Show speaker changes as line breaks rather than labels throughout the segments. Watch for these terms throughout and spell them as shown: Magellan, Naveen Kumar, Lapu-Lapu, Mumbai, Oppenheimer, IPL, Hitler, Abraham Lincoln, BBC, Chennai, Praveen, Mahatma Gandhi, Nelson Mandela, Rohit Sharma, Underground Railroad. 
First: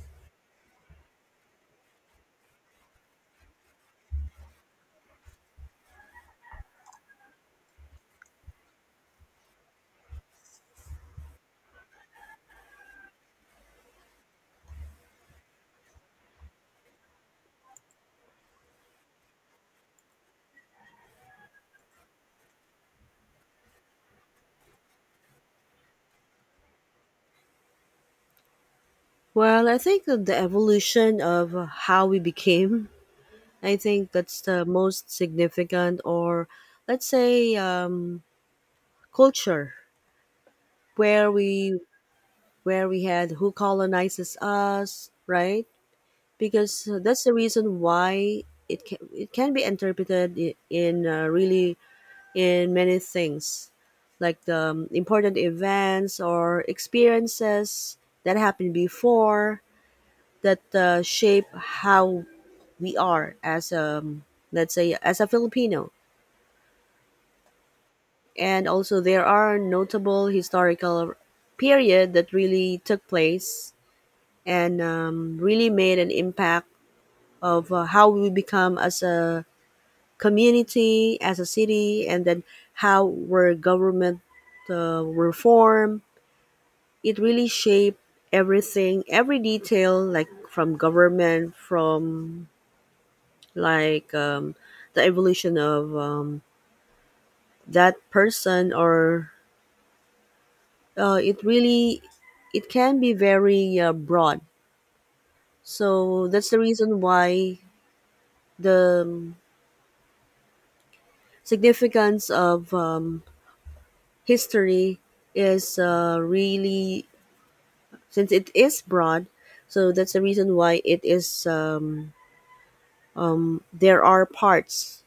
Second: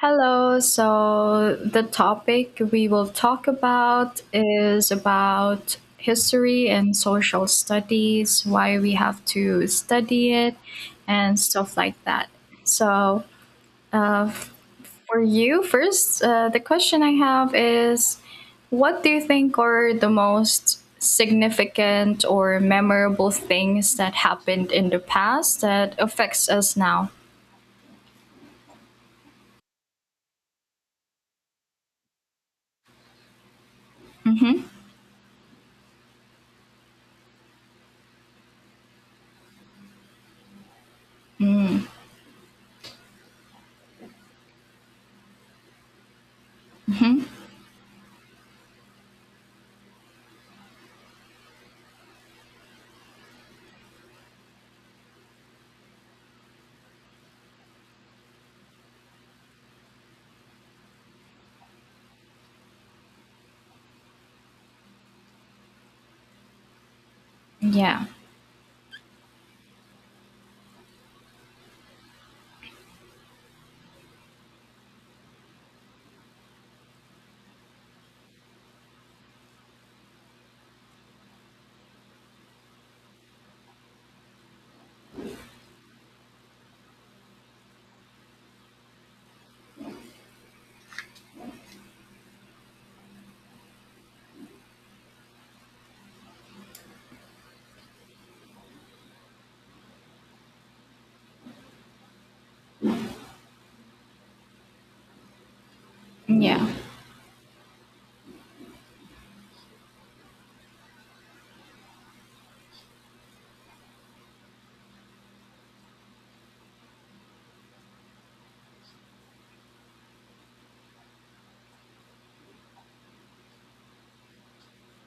Hello. So the topic we will talk about is about history and social studies, why we have to study it, and stuff like that. So uh, for you, first, the question I have is, what do you think are the most significant or memorable things that happened in the past that affects us now?
Well, I think of the evolution of how we became, I think that's the
Mm-hmm.
most significant, or let's say culture, where we where we had who colonizes us, right? Because that's the reason why it can be interpreted in really in many things, like the important events or experiences that happened before that shape how we are as a let's say as a Filipino.
Yeah.
And also there are notable historical period that really took place and really made an impact of how we become as a community, as a city, and then how our government reform. It really shaped everything, every detail, like from government, from like the evolution of that person or uh, it really it can be very broad, so that's the
Yeah.
reason why the significance of history is really, since it is broad, so that's the reason why it is there are parts,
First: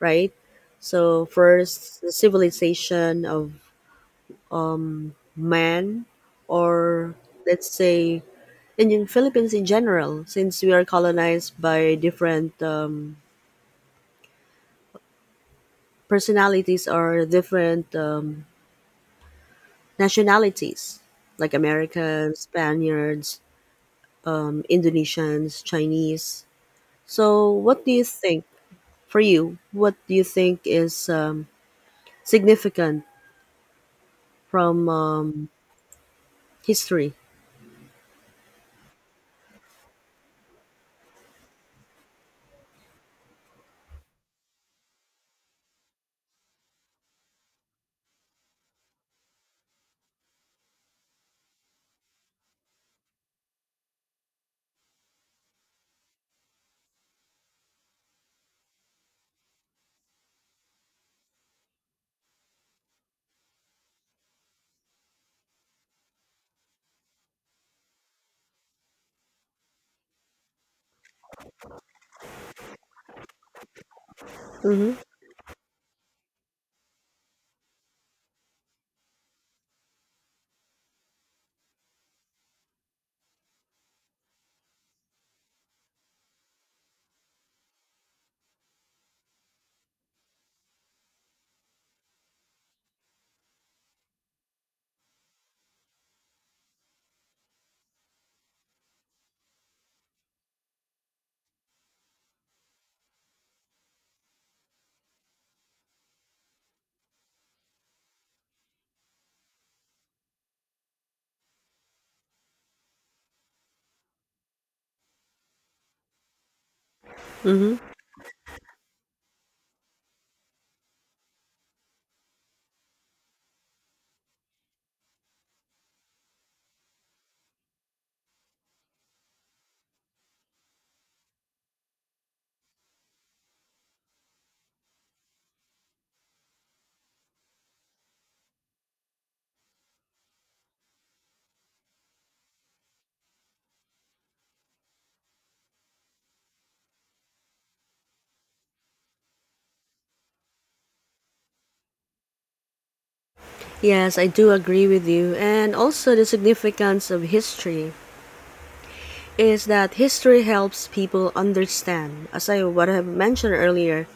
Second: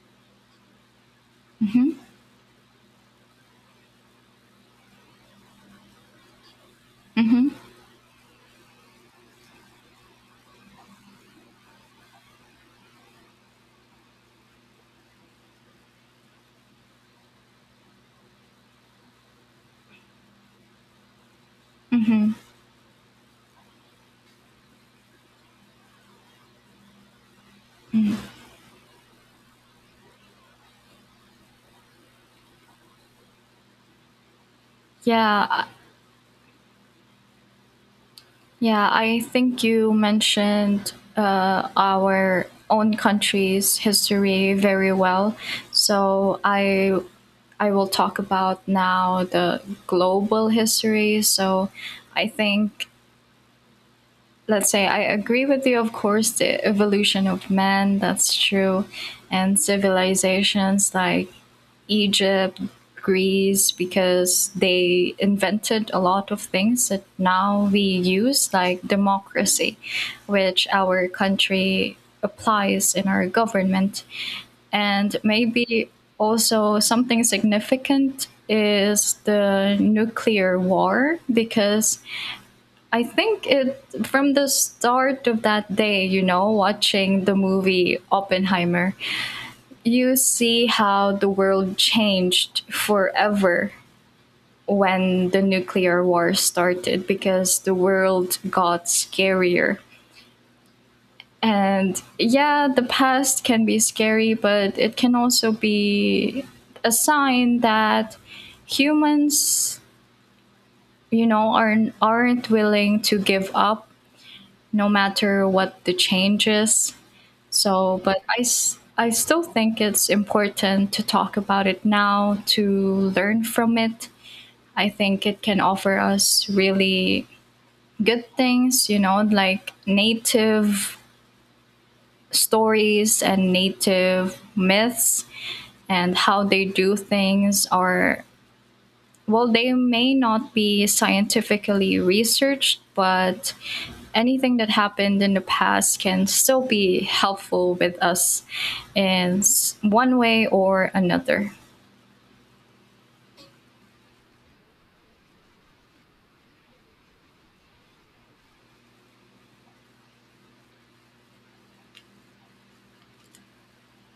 right? So
Mm-hmm.
first the civilization of man or
Mm-hmm.
let's say and in Philippines in general, since we are colonized by different personalities or different nationalities, like
Mm-hmm.
Americans, Spaniards, Indonesians, Chinese. So, what do you think for you? What do you think is significant from
Yeah,
history?
yeah, I think you mentioned our own country's history very well. So I will talk about now the global history. So I think, let's say, I agree with you, of course, the evolution of man, that's true, and civilizations like Egypt, Greece, because they invented a lot of things that now we use, like democracy, which our country applies in our government.
Mm-hmm.
And maybe also something significant is the nuclear war, because I think it from the start of that day, watching the movie Oppenheimer, you see how the world changed forever when the nuclear war started, because the world got scarier. And yeah, the past can be scary, but it can also be a sign that humans, aren't willing to give up no matter what the changes.
Mm-hmm.
So, but I still think it's important to talk about it now to learn from it. I think it can offer us really good things, like native stories and native myths and how they do things or. Well, they may not be scientifically researched, but anything that happened in the past can still be helpful with us in one way or another.
Yes, I do agree with you, and also the significance of history is that history helps people understand. As I what I have mentioned earlier,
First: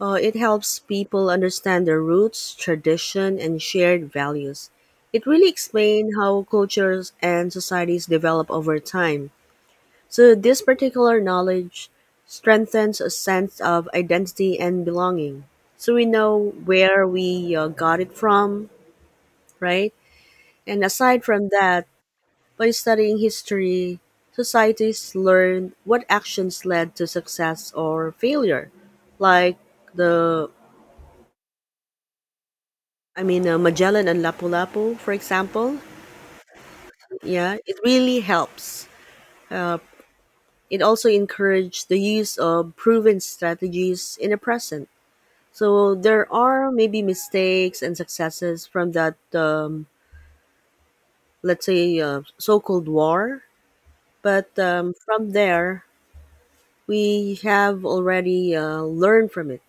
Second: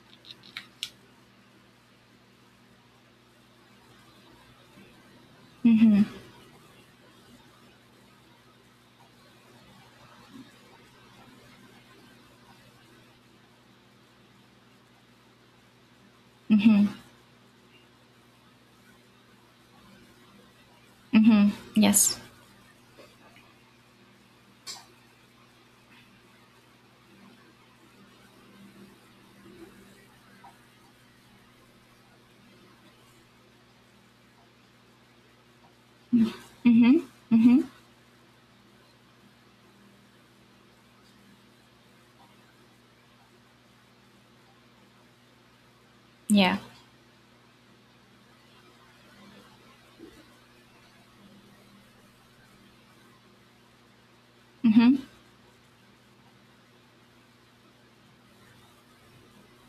it helps people understand their roots, tradition, and shared values. It really explains how cultures and societies develop over time. So this particular knowledge strengthens a sense of identity and belonging. So we know
Hmm,
where we got it from, right? And aside from
hmm.
that,
Yes.
by studying history, societies learn what actions led to success or failure, like the I mean Magellan and Lapu-Lapu, for example.
Hmm,
Yeah,
hmm.
it really helps. Uh, it also encourages the use of proven strategies in the present. So there
Yeah.
are maybe mistakes and successes from that, let's say, so-called war. But
Hmm,
from there, we have already learned from it.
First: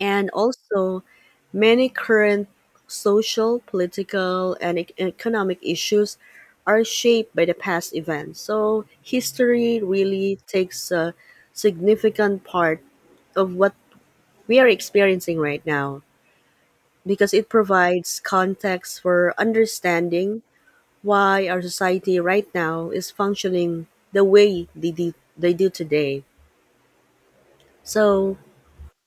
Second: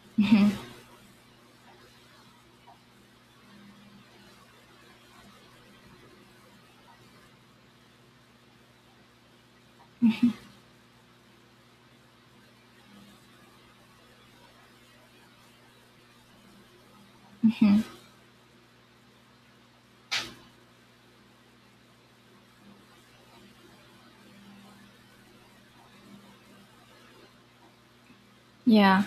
And
hmm.
also, many current social, political, and economic issues are shaped by the past events. So, history really takes a significant part of what we are experiencing right now because it provides context for understanding why our society right now is functioning the way they do today. So,
Yeah.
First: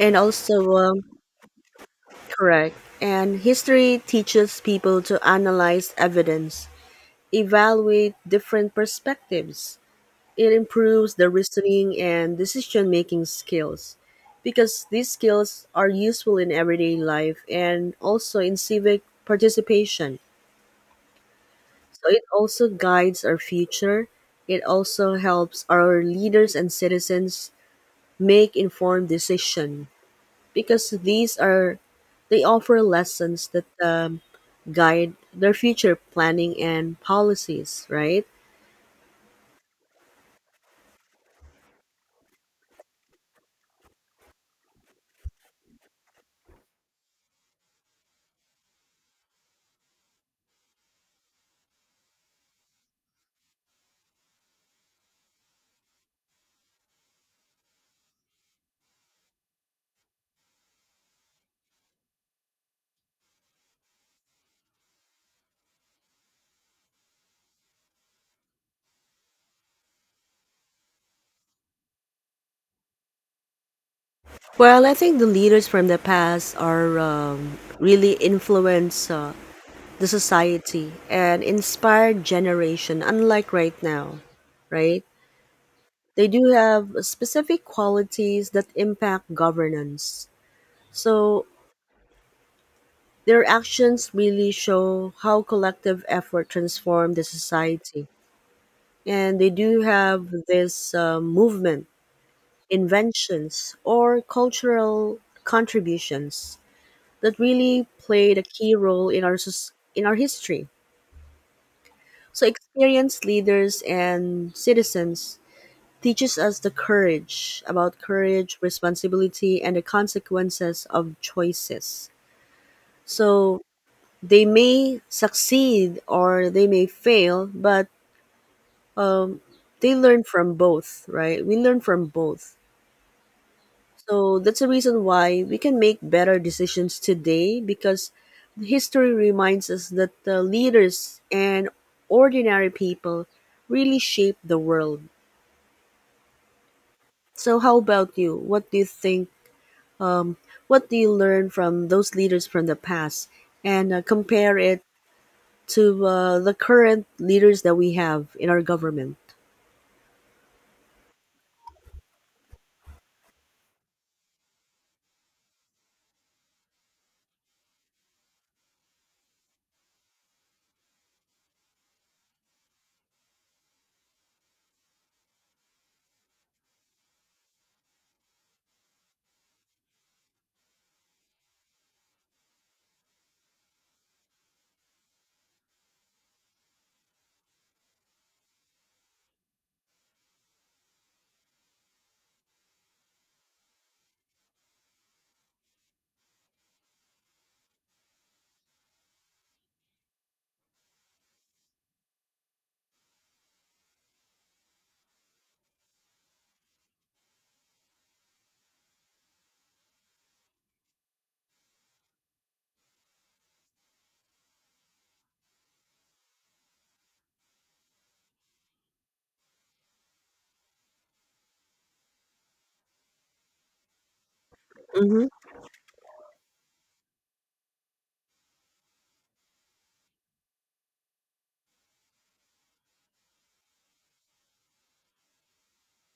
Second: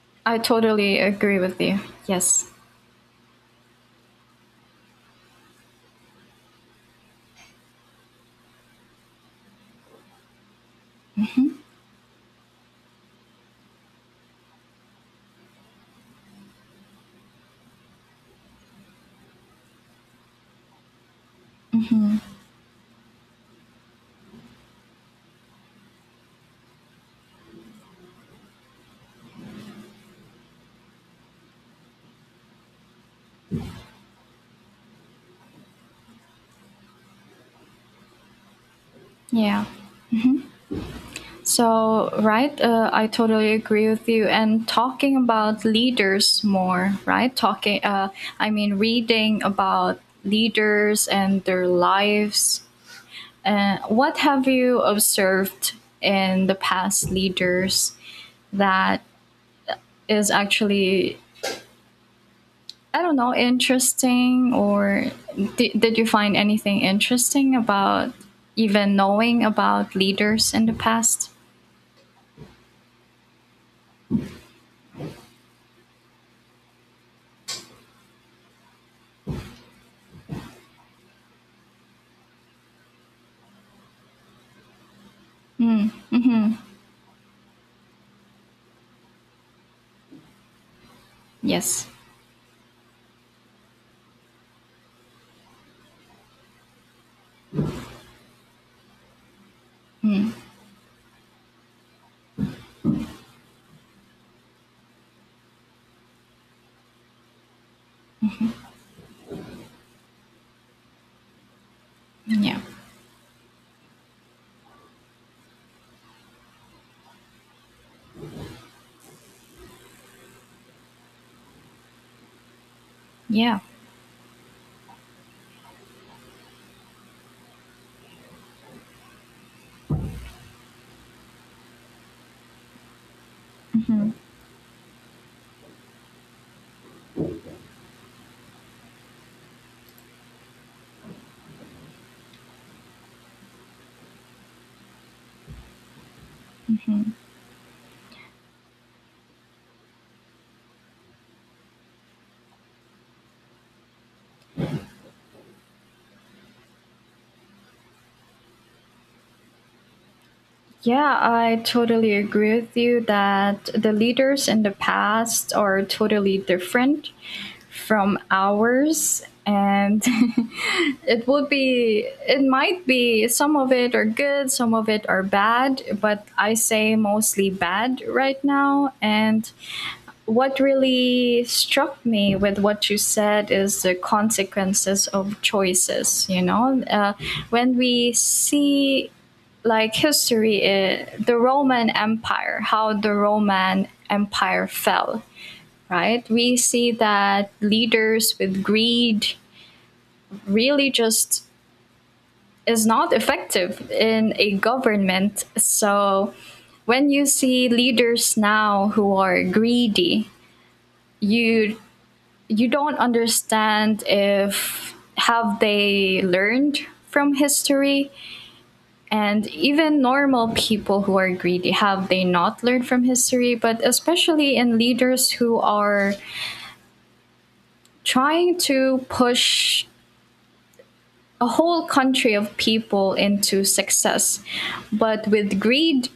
and
I
also,
totally agree with you. Yes.
correct. And history teaches people to analyze evidence, evaluate different perspectives. It improves the reasoning and decision making skills because these skills are useful in everyday life and also in civic participation. So it also guides our future. It also helps our leaders and citizens make informed decisions, because these are they offer lessons that guide their future planning and policies, right?
Yeah. So, right, I totally agree with you. And talking about leaders more, right? Reading about leaders and their lives. And what have you observed in the past leaders that is actually, I don't know, interesting? Or did you find anything interesting about even knowing about leaders in the past?
Well, I think the leaders from the past are really influence the society and inspire generation, unlike right now, right?
Mm, hmm.
They do
Mm-hmm.
have specific qualities that impact governance, so
Yes.
their actions really show how collective effort transform the society, and they do have this movement, inventions, or cultural contributions that really played a key role in our in our history. So
Yeah.
experienced leaders and citizens teaches us the courage about courage, responsibility, and the consequences of choices.
Yeah.
So they may succeed or they may fail, but um, they learn from both, right? We learn from both.
Hmm,
So that's the reason why we can make better decisions today because history reminds us that the leaders and ordinary people really shape the world.
hmm.
So how about you? What do you think? What do you learn from those leaders from the past and compare it to the current leaders that we have in our government?
Yeah, I totally agree with you that the leaders in the past are totally different from ours. And it might be, some of it are good, some of it are bad, but I say mostly bad right now. And what really struck me with what you said is the consequences of choices, when we see, like, history, the Roman Empire, how the Roman Empire fell, right? We see that leaders with greed really just is not effective in a government. So when you see leaders now who are greedy, you you don't understand, if have they learned from history? And even normal people who are greedy, have they not learned from history? But especially in
Hmm.
leaders who are trying to push a whole country of people into success, but with greed,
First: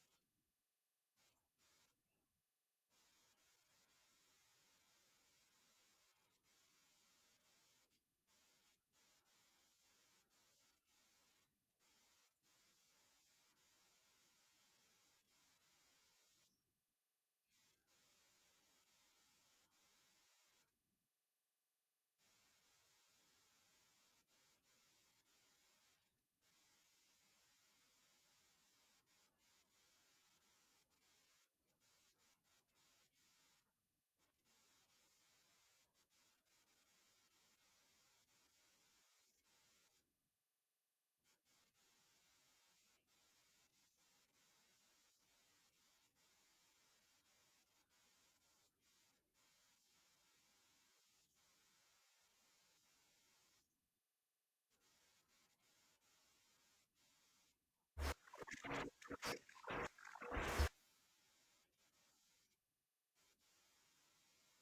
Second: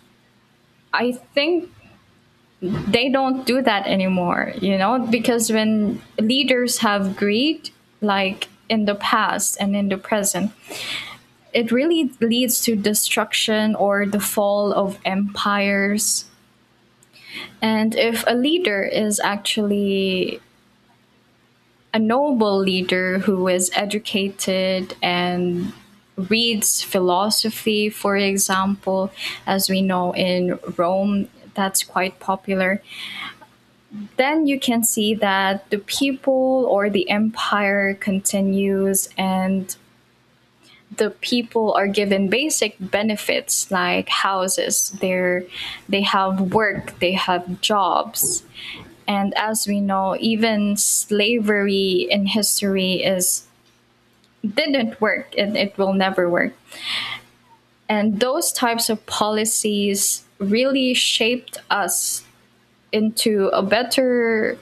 I think they don't do that anymore, because when leaders have greed, like in the past and in the present, it really leads to destruction or the fall of empires. And if a leader is actually a noble leader who is educated and reads philosophy, for example, as we know in Rome, that's quite popular, then you can see that the people or the empire continues, and the people are given basic benefits like houses. They have work, they have jobs. And as we know, even slavery in history is didn't work and it will never work, and those types of policies really shaped us into a better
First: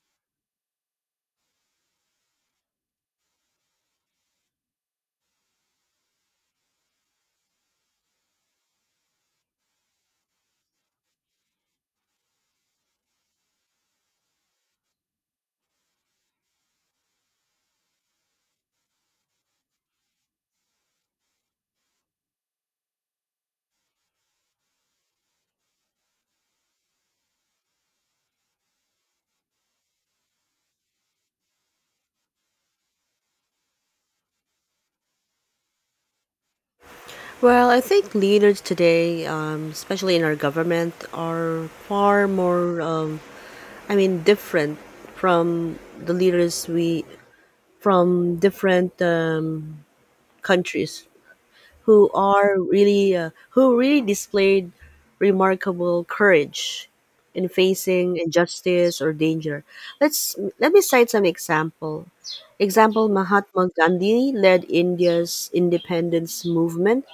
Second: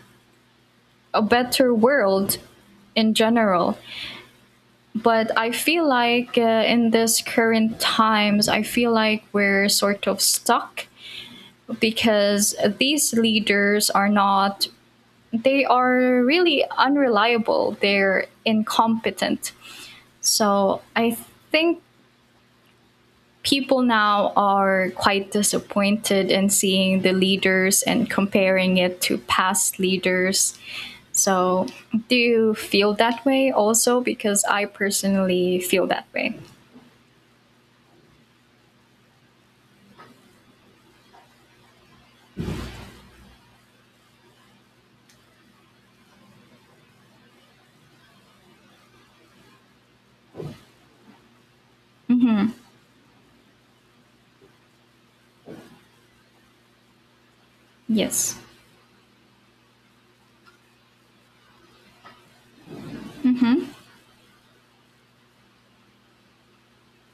a better world in general. But I feel like in this current times, I feel like we're sort of stuck, because these leaders are not they are really unreliable, they're incompetent. So I think people now are quite disappointed in seeing the leaders and comparing it to past leaders. So do you feel that way also, because I personally feel that way?
Well, I think leaders today, especially in our government, are far more different from the leaders we from different countries who
Hmm.
are really who really displayed remarkable courage in facing
Yes.
injustice or danger. Let me cite some example. Example: Mahatma Gandhi led India's independence movement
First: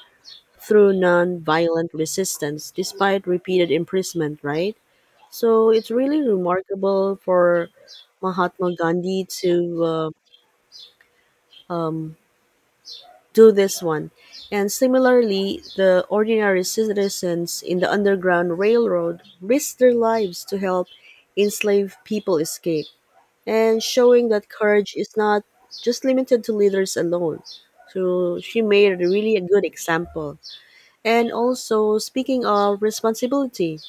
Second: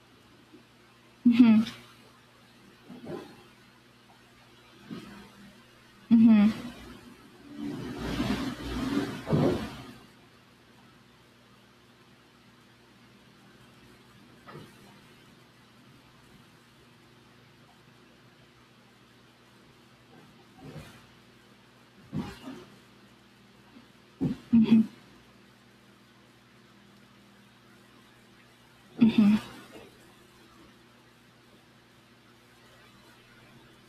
through non-violent resistance, despite repeated imprisonment. Right, so it's really remarkable for Mahatma Gandhi to um, do this one. And similarly, the ordinary citizens in the Underground Railroad risked their lives to help enslaved people escape, and showing that courage is not just limited to leaders alone. So she made really a good example. And also, speaking of responsibility,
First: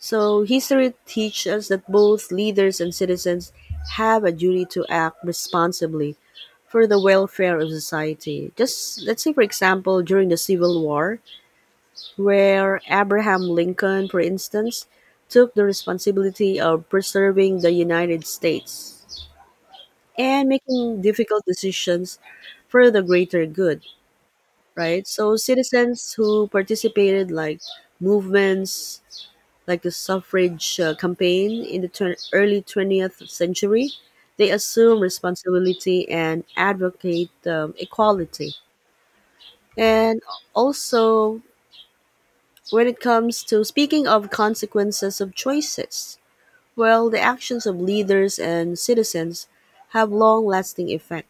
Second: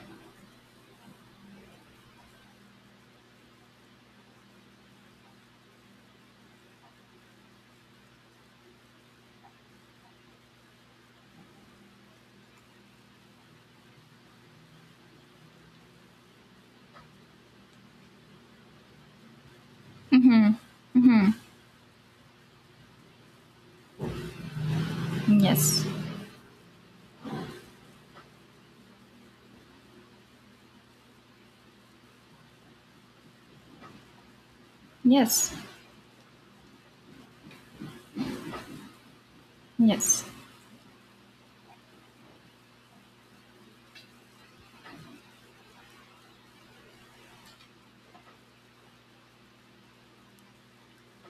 so history teaches us that both leaders and citizens have a duty to act responsibly for the welfare of society. Just let's say, for example, during the Civil War, where Abraham Lincoln, for instance, took the responsibility of preserving the United States and making difficult decisions for the greater good, right? So,
Yes.
citizens who participated, like movements like the suffrage campaign in the early 20th century, they assume
Yes.
responsibility and advocate equality. And
Yes.
also, when it comes to speaking of consequences of choices, well, the actions of leaders and citizens have long lasting effect,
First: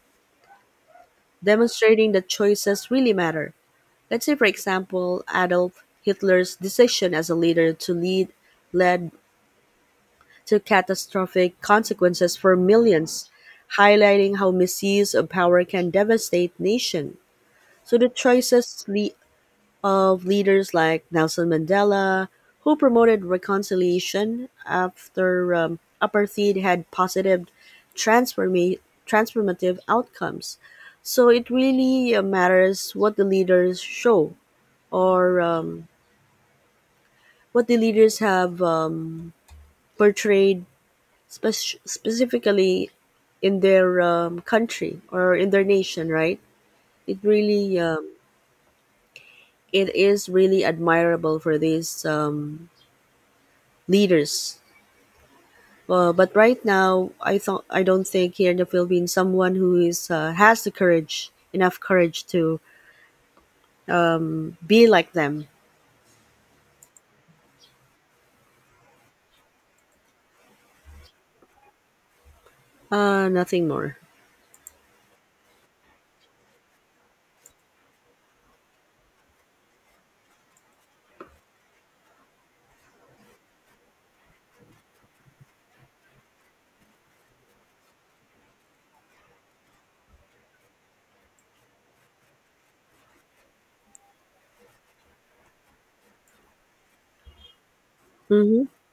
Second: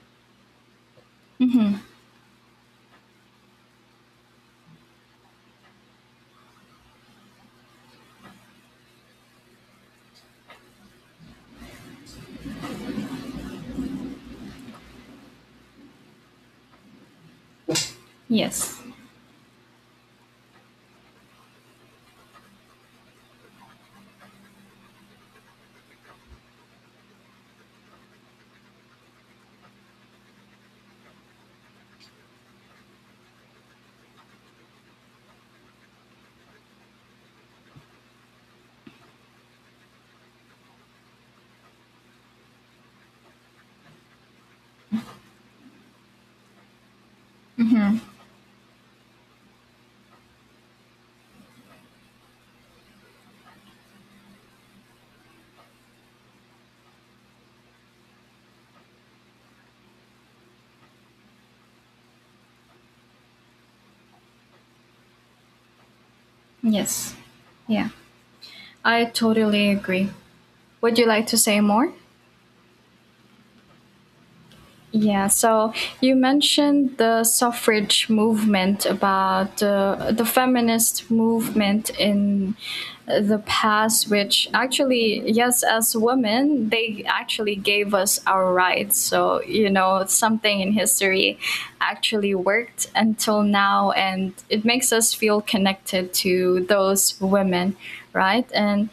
demonstrating that choices really matter. Let's say, for example, Adolf Hitler's decision as a leader to lead led to catastrophic consequences for millions, highlighting how misuse of power can devastate nation. So the
Yes.
of leaders like Nelson Mandela, who promoted reconciliation after apartheid, had positive transforma- transformative outcomes. So it really matters what the leaders show or what the leaders have portrayed specifically in their country or in their nation, right? It really, it is really admirable for these leaders. But right now, I don't think here in the Philippines someone who is has the courage, enough courage to be like them.
Yes. Yeah. I totally agree. Would you like to say more?
Nothing more.
Yeah, so you mentioned the suffrage movement about the feminist movement in the past, which actually, yes, as women, they actually gave us our rights. So, something in history actually worked until now, and it makes us feel connected to those women, right?
Hmm.
And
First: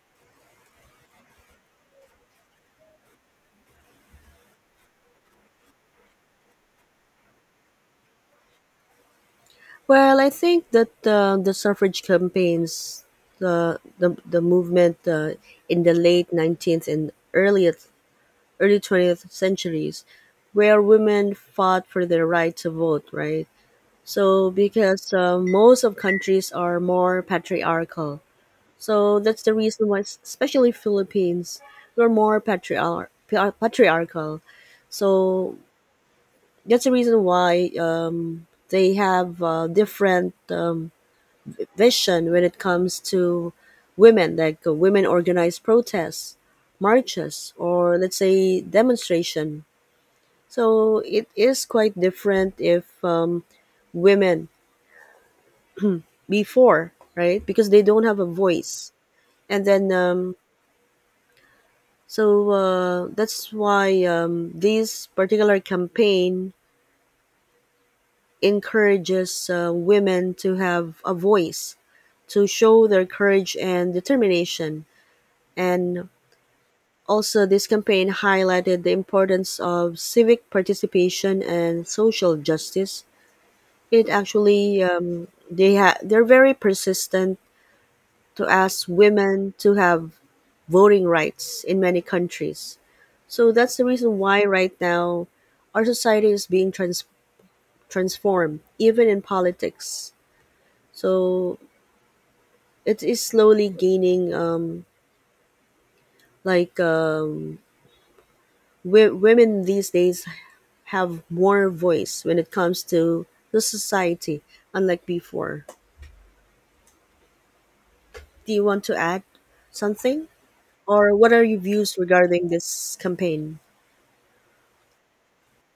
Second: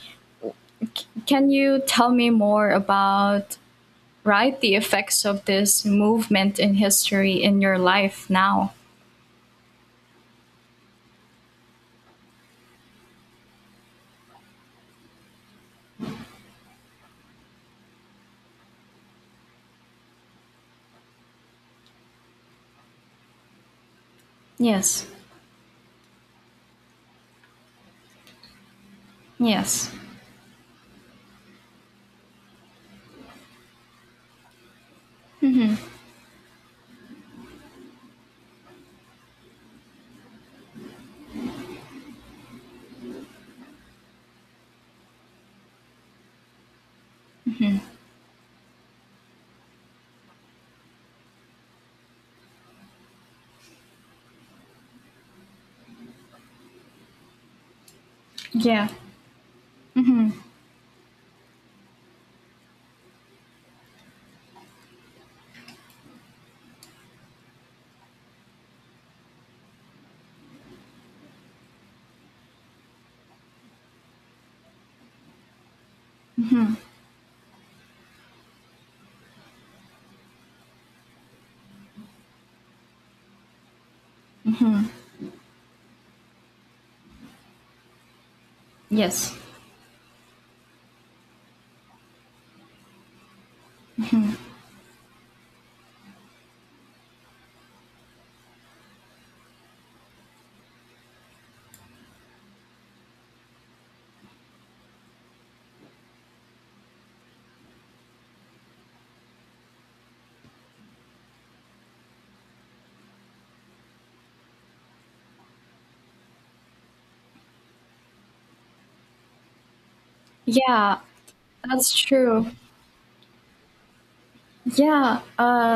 can you tell me more about, right, the effects of this movement in history in your life now.
Well, I think that the suffrage campaigns, the movement in the late 19th and early early 20th centuries where women fought for their right to vote, right? So
Yes.
because most of countries are more patriarchal. So that's the reason
Yes.
why, especially Philippines, we're more patriarchal. So that's the reason why they have different vision when it comes to women, like women organize protests, marches, or let's say demonstration, so it is quite different if women before, right? Because they don't have a
Yeah.
voice. And then,
Hmm.
so that's why this particular campaign encourages women to have a voice, to show their courage and determination. And also, this campaign highlighted the importance of civic participation and social justice. It actually they're very persistent to ask
Yes.
women to have voting rights in many countries. So that's the reason why right now our society is being transformed, even in politics. So it is slowly gaining like um, women these days have more voice when it comes to the society, unlike before. Do you want to add something?
Yeah,
Or what are your
that's
views regarding
true.
this campaign?
Yeah,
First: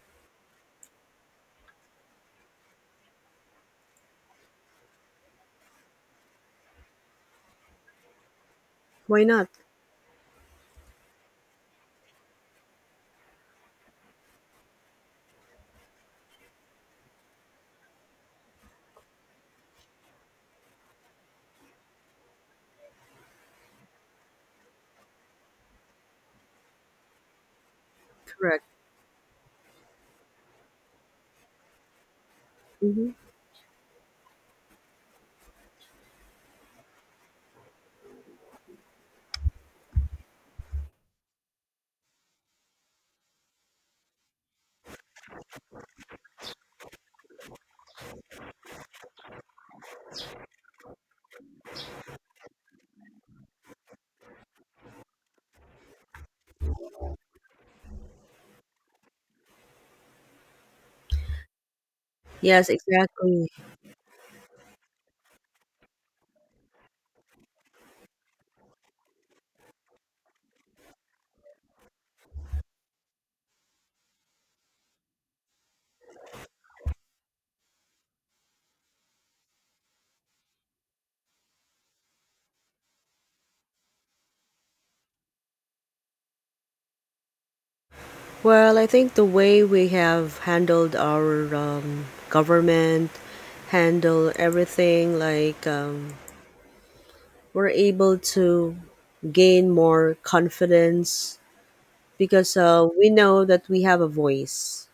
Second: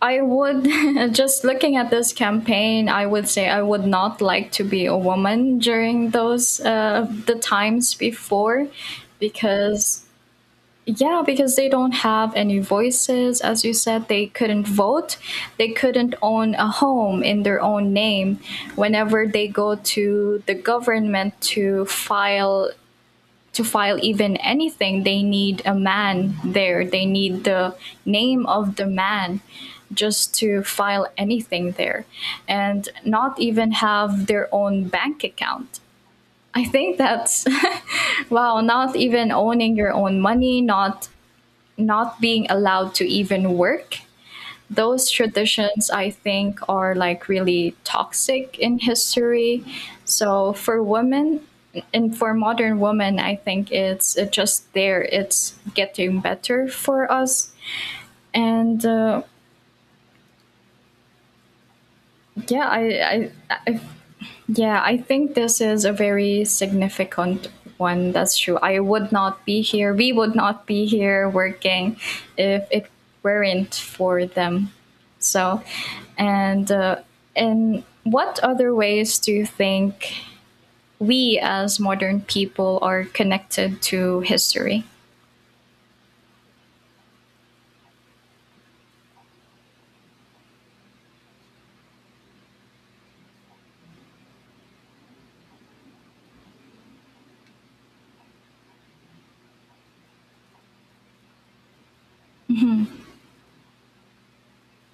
I would just looking at this campaign, I would say I would not like to be a woman during those the times before,
Why not?
because. Yeah, because they don't have any voices. As you said, they couldn't vote. They couldn't own a home in their own name. Whenever they go to the government to file even anything, they need a man there. They need the name
Correct.
of the man just to file anything there, and
Hmm.
not even have their own bank account. I think that's wow, not even owning your own money, not being allowed to even work. Those traditions, I think, are, like, really toxic in history, so for women. And for modern women, I think it's it just there it's getting better for us. And yeah,
Yes, exactly.
I yeah, I think this is a very significant one. That's true. I would not be here. We would not be here working if it weren't for them. So, and in what other ways do you think we as modern people are connected to history?
Well, I think the way we have handled our government, handle everything, like we're able to gain more confidence because we know that we have a voice,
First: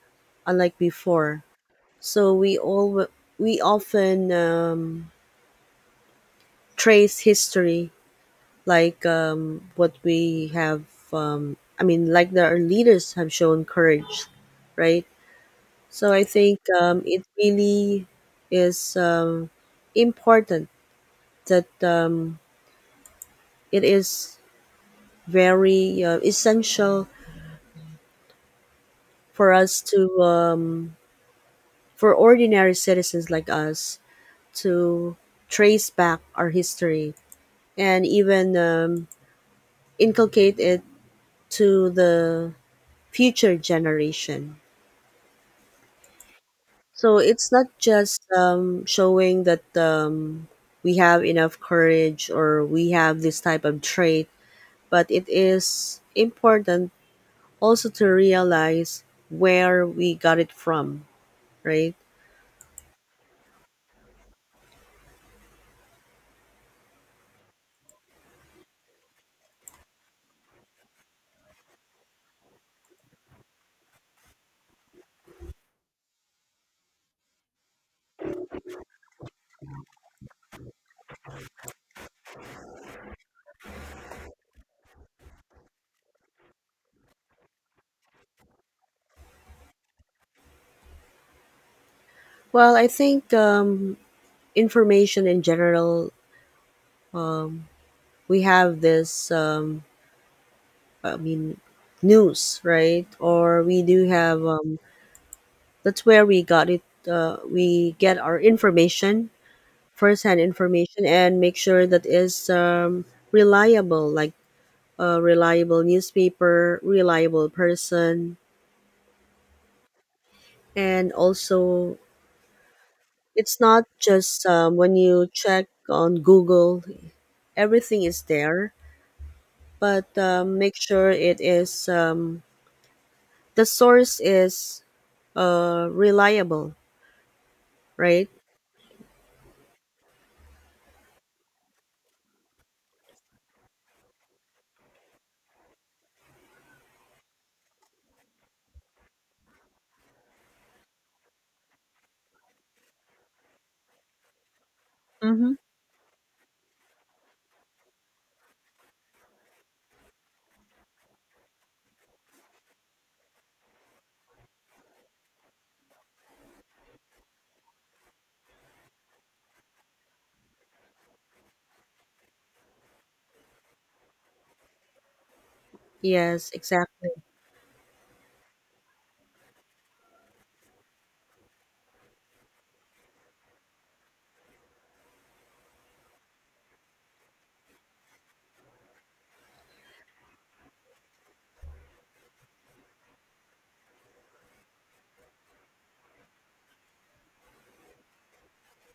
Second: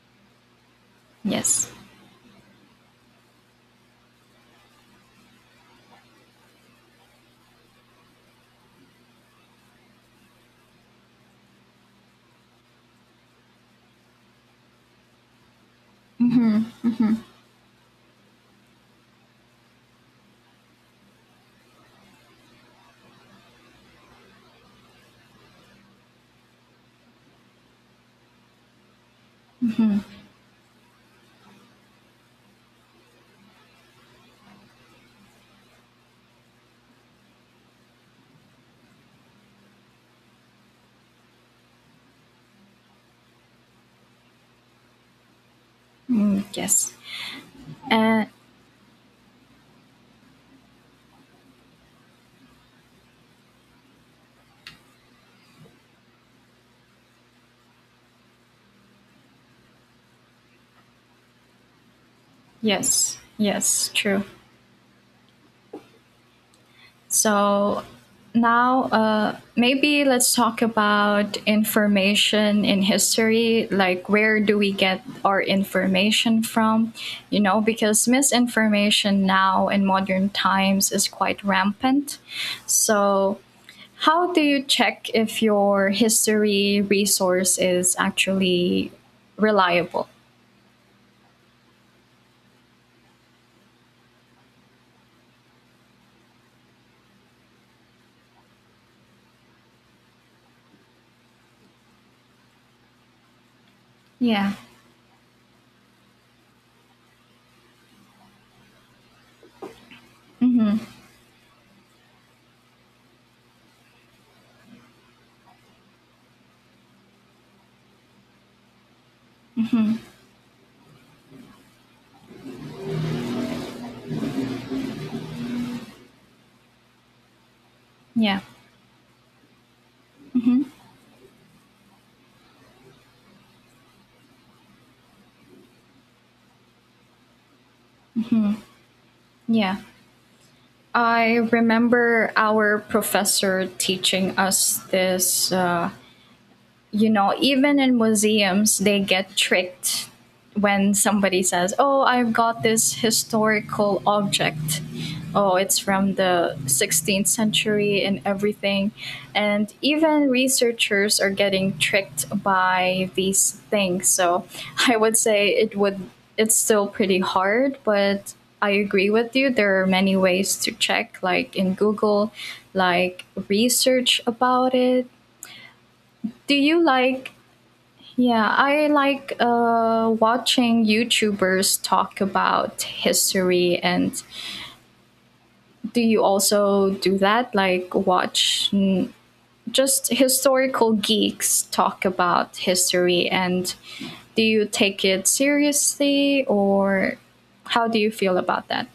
unlike before.
Yes.
So we often trace history like what we have I mean like the, our leaders have shown courage, right? So i think
Mm-hmm.
um,
Mm-hmm.
it really is important that it is very essential for us to for ordinary citizens like us to trace back our history and even inculcate it to the future generation.
Mm, yes.
So it's not just
Uh,
showing that we have enough courage or we have this type of trait, but it is important also to realize where we got it from, right?
yes. Yes. True. So now maybe let's talk about information in history. Like, where do we get our information from? Because misinformation now in modern times is quite rampant. So, how do you check if your history resource is actually reliable?
Well, I think information in general, we have this, I mean, news, right? Or we do have,
Yeah.
that's where we got it, we get our information first-hand
Mm-hmm.
information and make sure that is reliable, like a reliable newspaper, reliable person,
Mm-hmm.
and also it's not just when you check on Google, everything is
Yeah.
there, but
Mm-hmm.
make sure it is the source is reliable, right?
Yeah. I remember our professor teaching us this, even in museums, they get tricked when somebody says, "Oh, I've got this historical object.
Mm-hmm.
Oh, it's from the 16th century," and everything. And even researchers are getting tricked by these things. So I would say it's still pretty hard, but I agree with you. There are many ways to check, like in Google, like research about it.
Yes,
Do you
exactly.
like Yeah, I like watching YouTubers talk about history. And do you also do that? Like, watch just historical geeks talk about history? And do you take it seriously, or how do you feel about that?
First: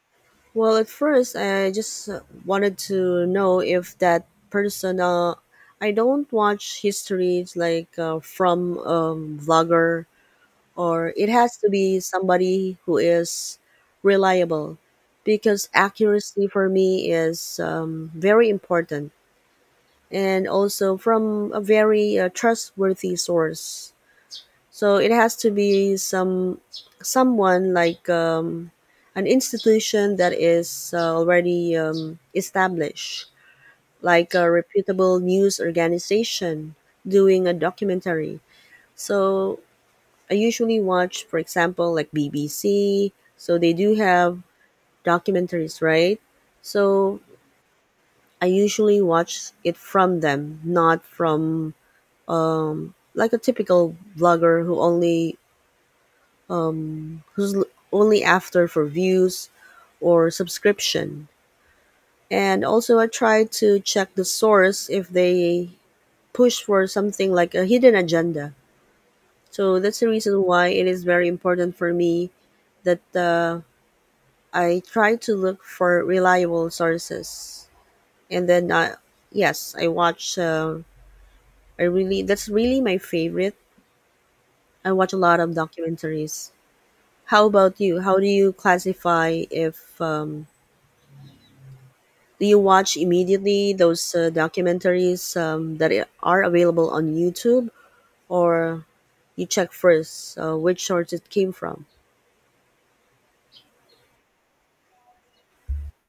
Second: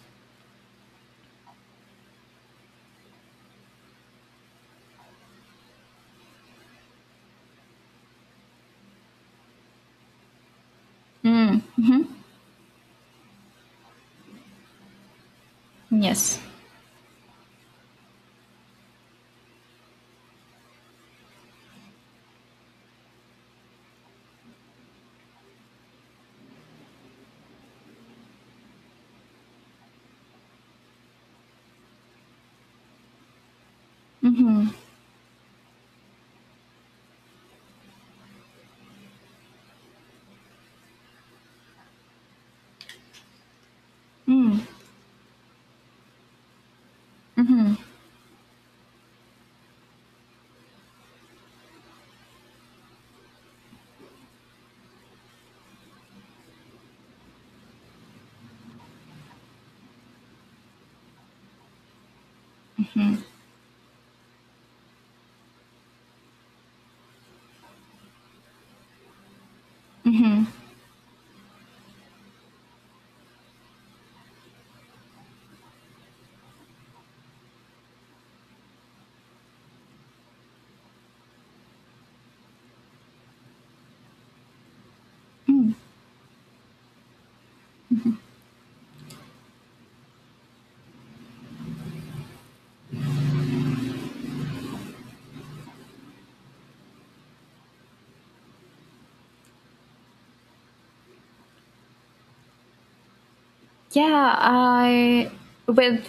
Well, at first, I just wanted to know if that person. I don't watch histories like from vlogger, or it has
Mm-hmm.
to be
Mm-hmm.
somebody who is reliable, because
Yes.
accuracy for me is very important, and also from a very trustworthy source. So it has to be someone like an institution that is already established, like a
Mm-hmm.
reputable news organization doing a documentary. So I usually watch, for example, like BBC. So they do have
Mm-hmm.
documentaries, right? So
Mm-hmm. Mm-hmm.
I usually watch it from them, not from like a typical vlogger who only um, who's l- only after for views or subscription. And also, I try to check the source if they push for something like a hidden agenda. So that's the reason
Mm-hmm.
why it is very important for me that I try to look for reliable sources. And then, yes, I watch. I really that's really my favorite. I watch a lot of
Mm-hmm.
documentaries. How about you? How do you classify if do you watch immediately those documentaries are available on YouTube, or you check first which source it came from?
Yeah, I with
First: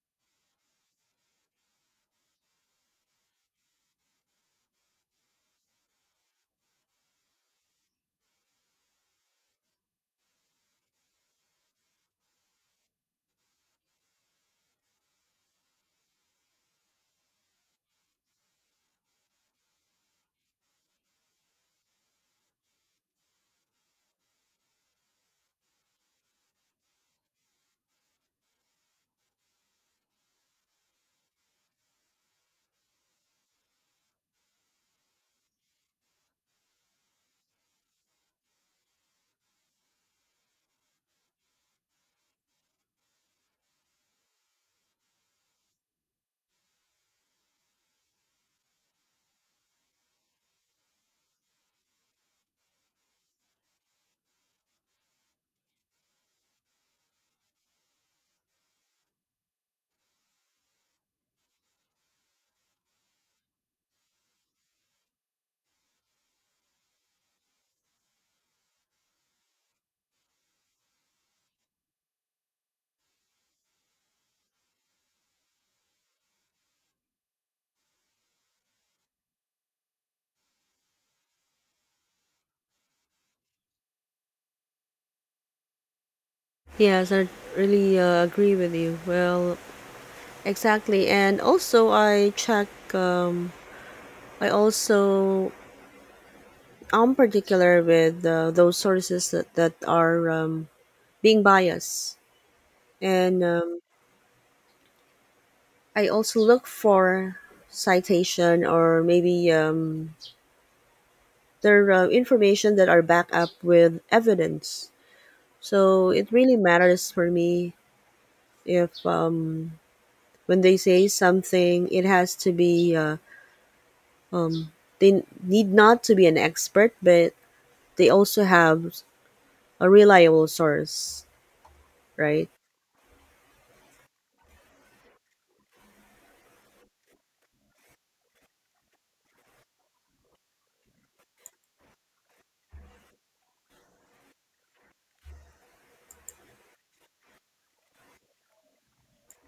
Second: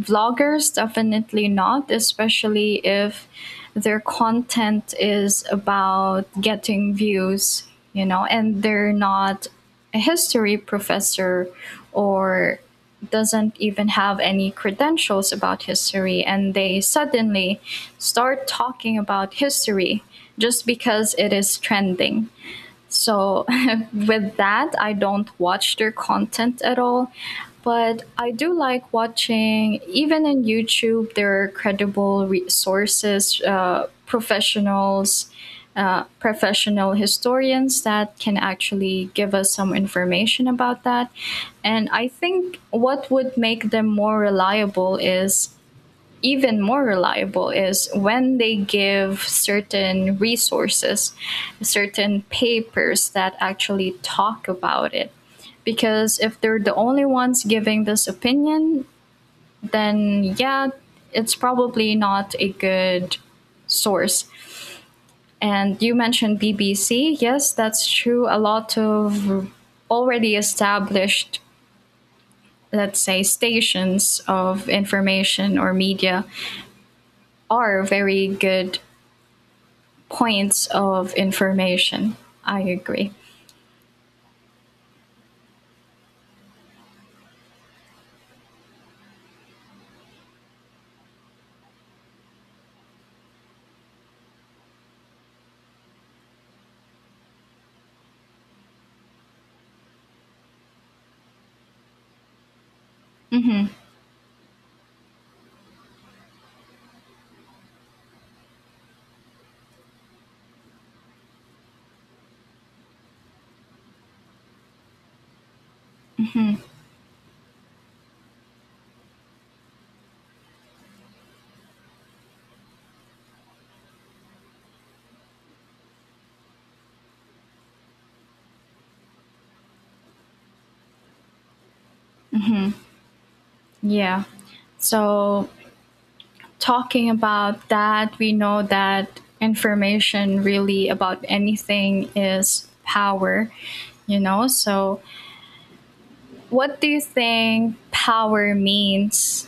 vloggers, definitely not, especially if their content is about getting views, and they're not a history professor, or doesn't even have any credentials about history, and they suddenly start talking about history just because it is trending. So with that, I don't watch their content at all. But I do like watching, even in YouTube, there are credible resources, professionals, professional historians that can actually give us some information about that. And I think what would make them more reliable is, when they give certain resources, certain papers that actually talk about it. Because if they're the only ones giving this opinion, then yeah, it's probably not a good source. And you mentioned BBC. Yes, that's true. A lot of already established, let's say, stations of information or media are very good points of information. I agree.
Yes, I really agree with you. Well, exactly. And also, I check. I also am particular with those sources that are being biased, and
Hmm.
I also look for citation or maybe they're information that are backed up with evidence. So it really matters for me if when they say something, it has to be. Um, they need not to be an expert, but they also have a reliable source, right?
Yeah. So, talking about that, we know that information really about anything is power, you know? So, what do you think power means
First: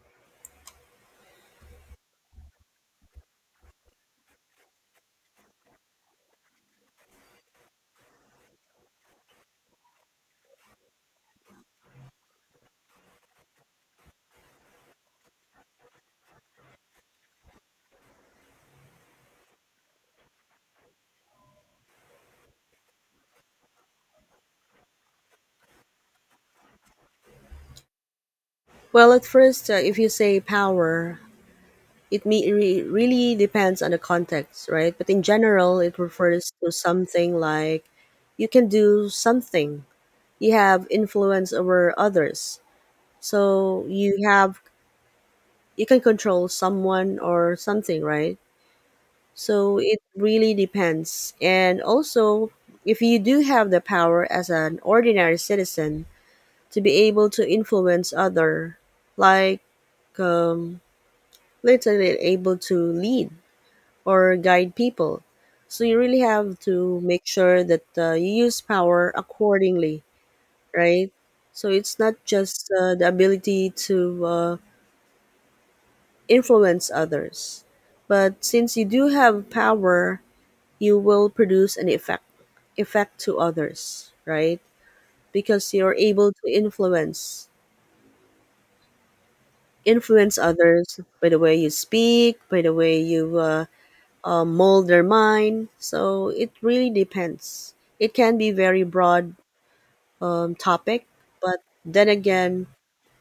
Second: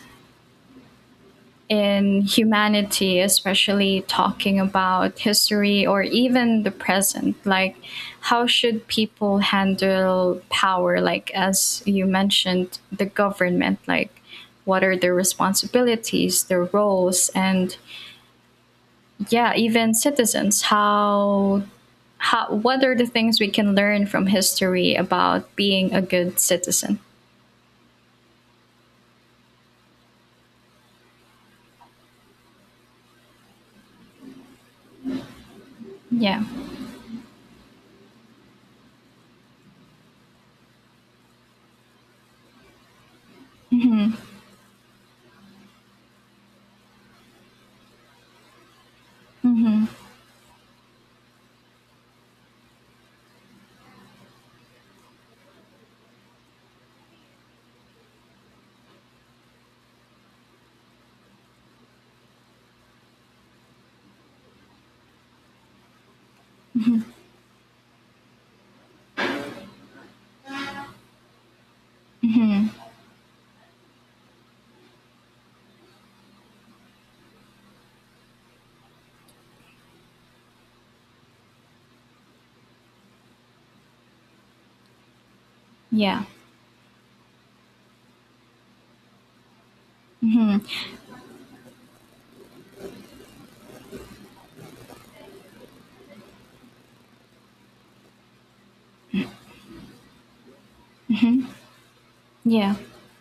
in humanity, especially talking about history or even the present? Like, how should people handle power? Like, as you mentioned, the government, like, what are their responsibilities, their roles, and yeah, even citizens, how. What are the things we can learn from history about being a good citizen?
Well, at first, if you say power, it really depends on the context, right? But in general, it
Yeah.
refers to something like you can do something, you have influence over others, so
Hmm,
you have you can control someone or something, right? So
hmm.
it really depends, and also if you do have the power as an ordinary citizen to be able to influence other, like um, literally able to lead or guide people, so you really have to make sure that you use power accordingly, right? So it's not just the ability to influence others, but since you do have power, you will produce an effect to others, right? Because you're
Yeah.
able to influence others by the way you speak, by the way you mold their mind. So it really depends. It can be very broad topic, but then again,
Yeah.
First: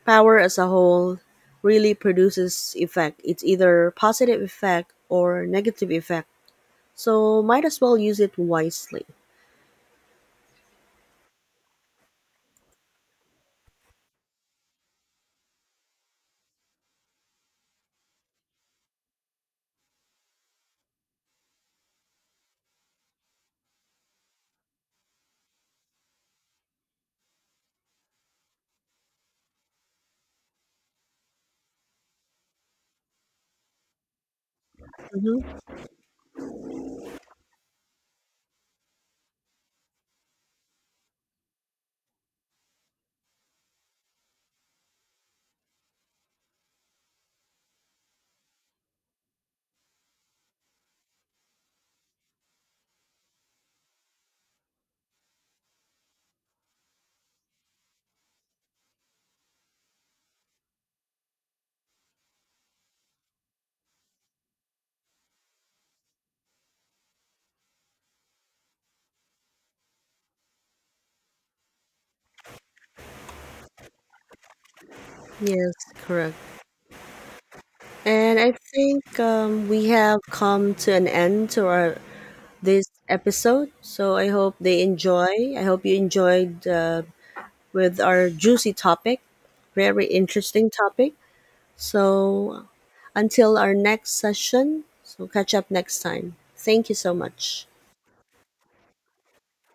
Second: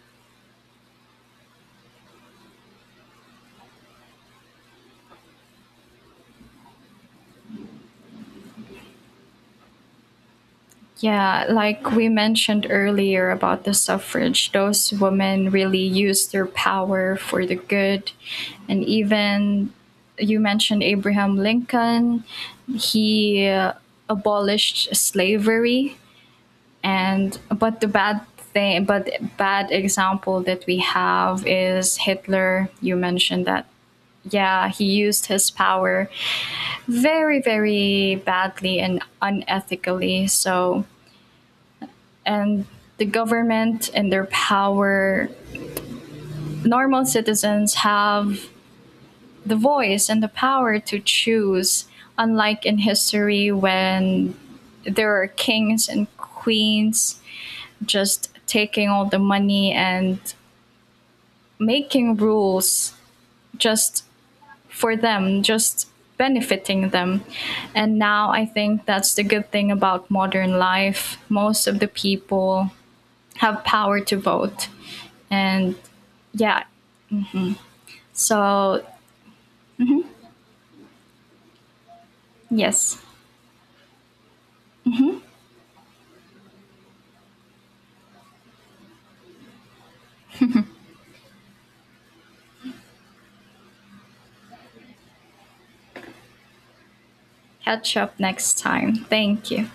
power as a whole really produces effect. It's either positive effect or negative effect. So might as well use it wisely.
Yeah, like we mentioned earlier about the suffrage, those women really used their power for the good. And even you mentioned Abraham Lincoln, he abolished slavery. And but the bad thing but bad example that we have is Hitler. You mentioned that. Yeah, he used his
Hmm.
power very, very badly and unethically. So, and the government and their power, normal citizens have the voice and the power to choose, unlike in history when there are kings and queens just taking all the money and making rules just for them, just benefiting them. And now I think that's the good thing about modern life. Most of the people have power to vote.
Yes,
And
correct.
yeah,
And I
so,
think we have come to an end to our this
yes,
episode. So I hope they enjoy. I hope you enjoyed with our juicy topic, very interesting topic. So until our next session, so catch up next time. Thank you so much.
catch up next time. Thank you.